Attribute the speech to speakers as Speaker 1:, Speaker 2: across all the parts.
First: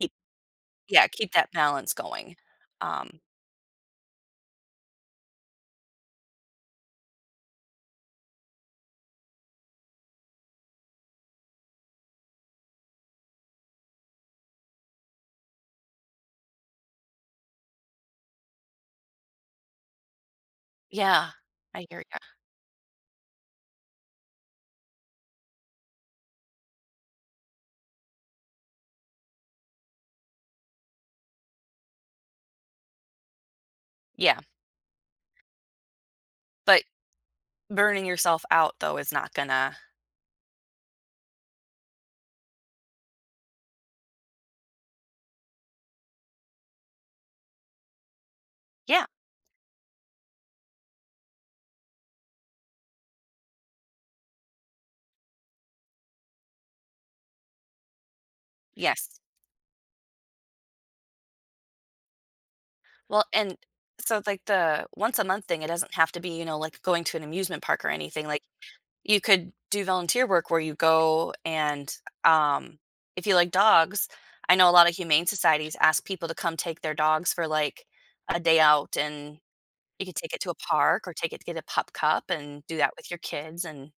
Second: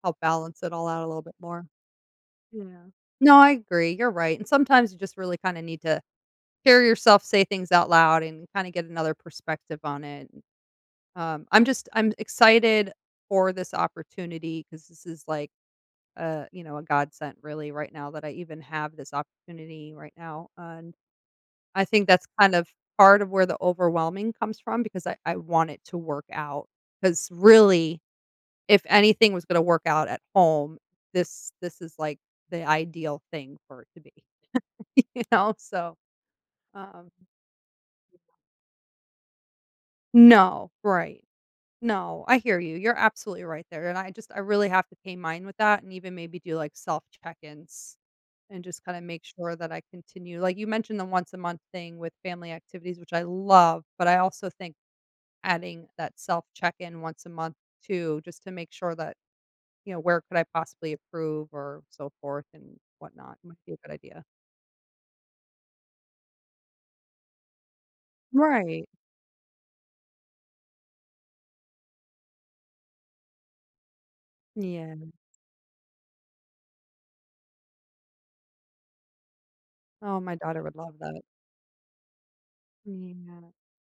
Speaker 1: It
Speaker 2: Help balance it all out a
Speaker 1: yeah,
Speaker 2: little
Speaker 1: keep
Speaker 2: bit
Speaker 1: that
Speaker 2: more.
Speaker 1: balance going,
Speaker 2: Yeah.
Speaker 1: um
Speaker 2: No, I agree, you're right, and sometimes you just really kinda need to hear yourself say things out loud and kinda get another perspective on it. Um, I'm just I'm excited for this opportunity 'cause this is, like, uh, you know, a godsent really right now that I even have this opportunity right now, and
Speaker 1: Yeah,
Speaker 2: I
Speaker 1: I hear
Speaker 2: think
Speaker 1: ya.
Speaker 2: that's kind of part of where the overwhelming comes from because I I want it to work out. 'Cause really, if anything was gonna work out at home, this this is, like, the ideal thing for it to be.
Speaker 1: Yeah.
Speaker 2: You know? So,
Speaker 1: But,
Speaker 2: um
Speaker 1: burning yourself out though is not gonna
Speaker 2: No, right. No, I hear you, you're absolutely right there, and I just I really have to pay mine with that and even maybe do like self check-ins and just kinda
Speaker 1: Yeah.
Speaker 2: make sure that I continue like, you mentioned the once-a-month thing with family activities, which I love, but I also think adding that self check-in once a month too, just to make sure that,
Speaker 1: Yes.
Speaker 2: you know, where could I possibly approve or so forth and
Speaker 1: Well
Speaker 2: whatnot might
Speaker 1: and
Speaker 2: be a good
Speaker 1: so,
Speaker 2: idea.
Speaker 1: like, the once a month thing, it doesn't have to be, you know, like, going to an amusement park or anything, like,
Speaker 2: Right.
Speaker 1: you could do volunteer work where you go and um, if you like dogs, I know a lotta
Speaker 2: Yeah.
Speaker 1: humane societies ask people to come take their dogs for, like, a day out, and you could
Speaker 2: Oh, my
Speaker 1: take it to a
Speaker 2: daughter would love
Speaker 1: park or
Speaker 2: that.
Speaker 1: take it to get a pup cup, and do that with your
Speaker 2: Yeah
Speaker 1: kids, and,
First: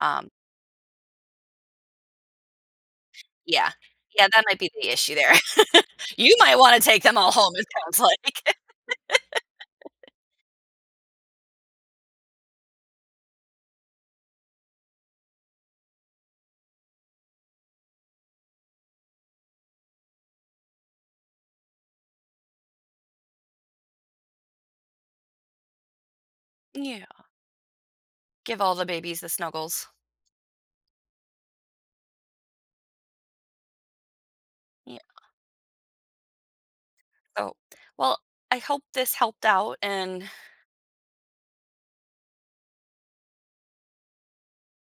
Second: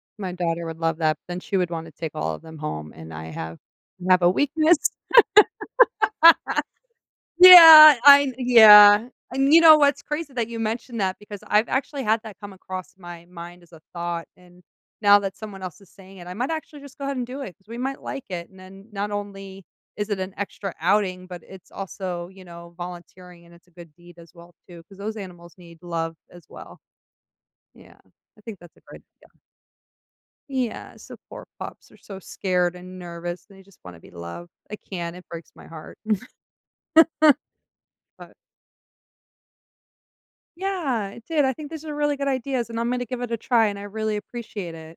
Speaker 1: um
Speaker 2: My daughter would love that, but then she would wanna take all of them home, and I have
Speaker 1: Yeah.
Speaker 2: I have
Speaker 1: Yeah,
Speaker 2: a
Speaker 1: that might be
Speaker 2: weakness.
Speaker 1: the issue there. You might wanna take them all home, it
Speaker 2: Yeah!
Speaker 1: sounds
Speaker 2: I
Speaker 1: like!
Speaker 2: yeah, and you know what's crazy that you mentioned that because I've actually had that come across my mind as a thought, and now that someone else is saying it, I might actually just go ahead and do it 'cause we might like it, and then not only is it an extra outing, but it's also, you know, volunteering and it's a good deed as well, too, 'cause those animals need love as well.
Speaker 1: Yeah.
Speaker 2: Yeah, I think
Speaker 1: Give all
Speaker 2: that's a
Speaker 1: the
Speaker 2: great
Speaker 1: babies the
Speaker 2: idea.
Speaker 1: snuggles.
Speaker 2: Yeah, so poor pups are so scared and nervous, they just want to be loved, I
Speaker 1: Yeah.
Speaker 2: can't, it breaks my heart.
Speaker 1: Oh, well,
Speaker 2: But
Speaker 1: I hope this helped out, and
Speaker 2: Yeah, it did, I think these are really good ideas, and I'm gonna give it a try, and I really appreciate it.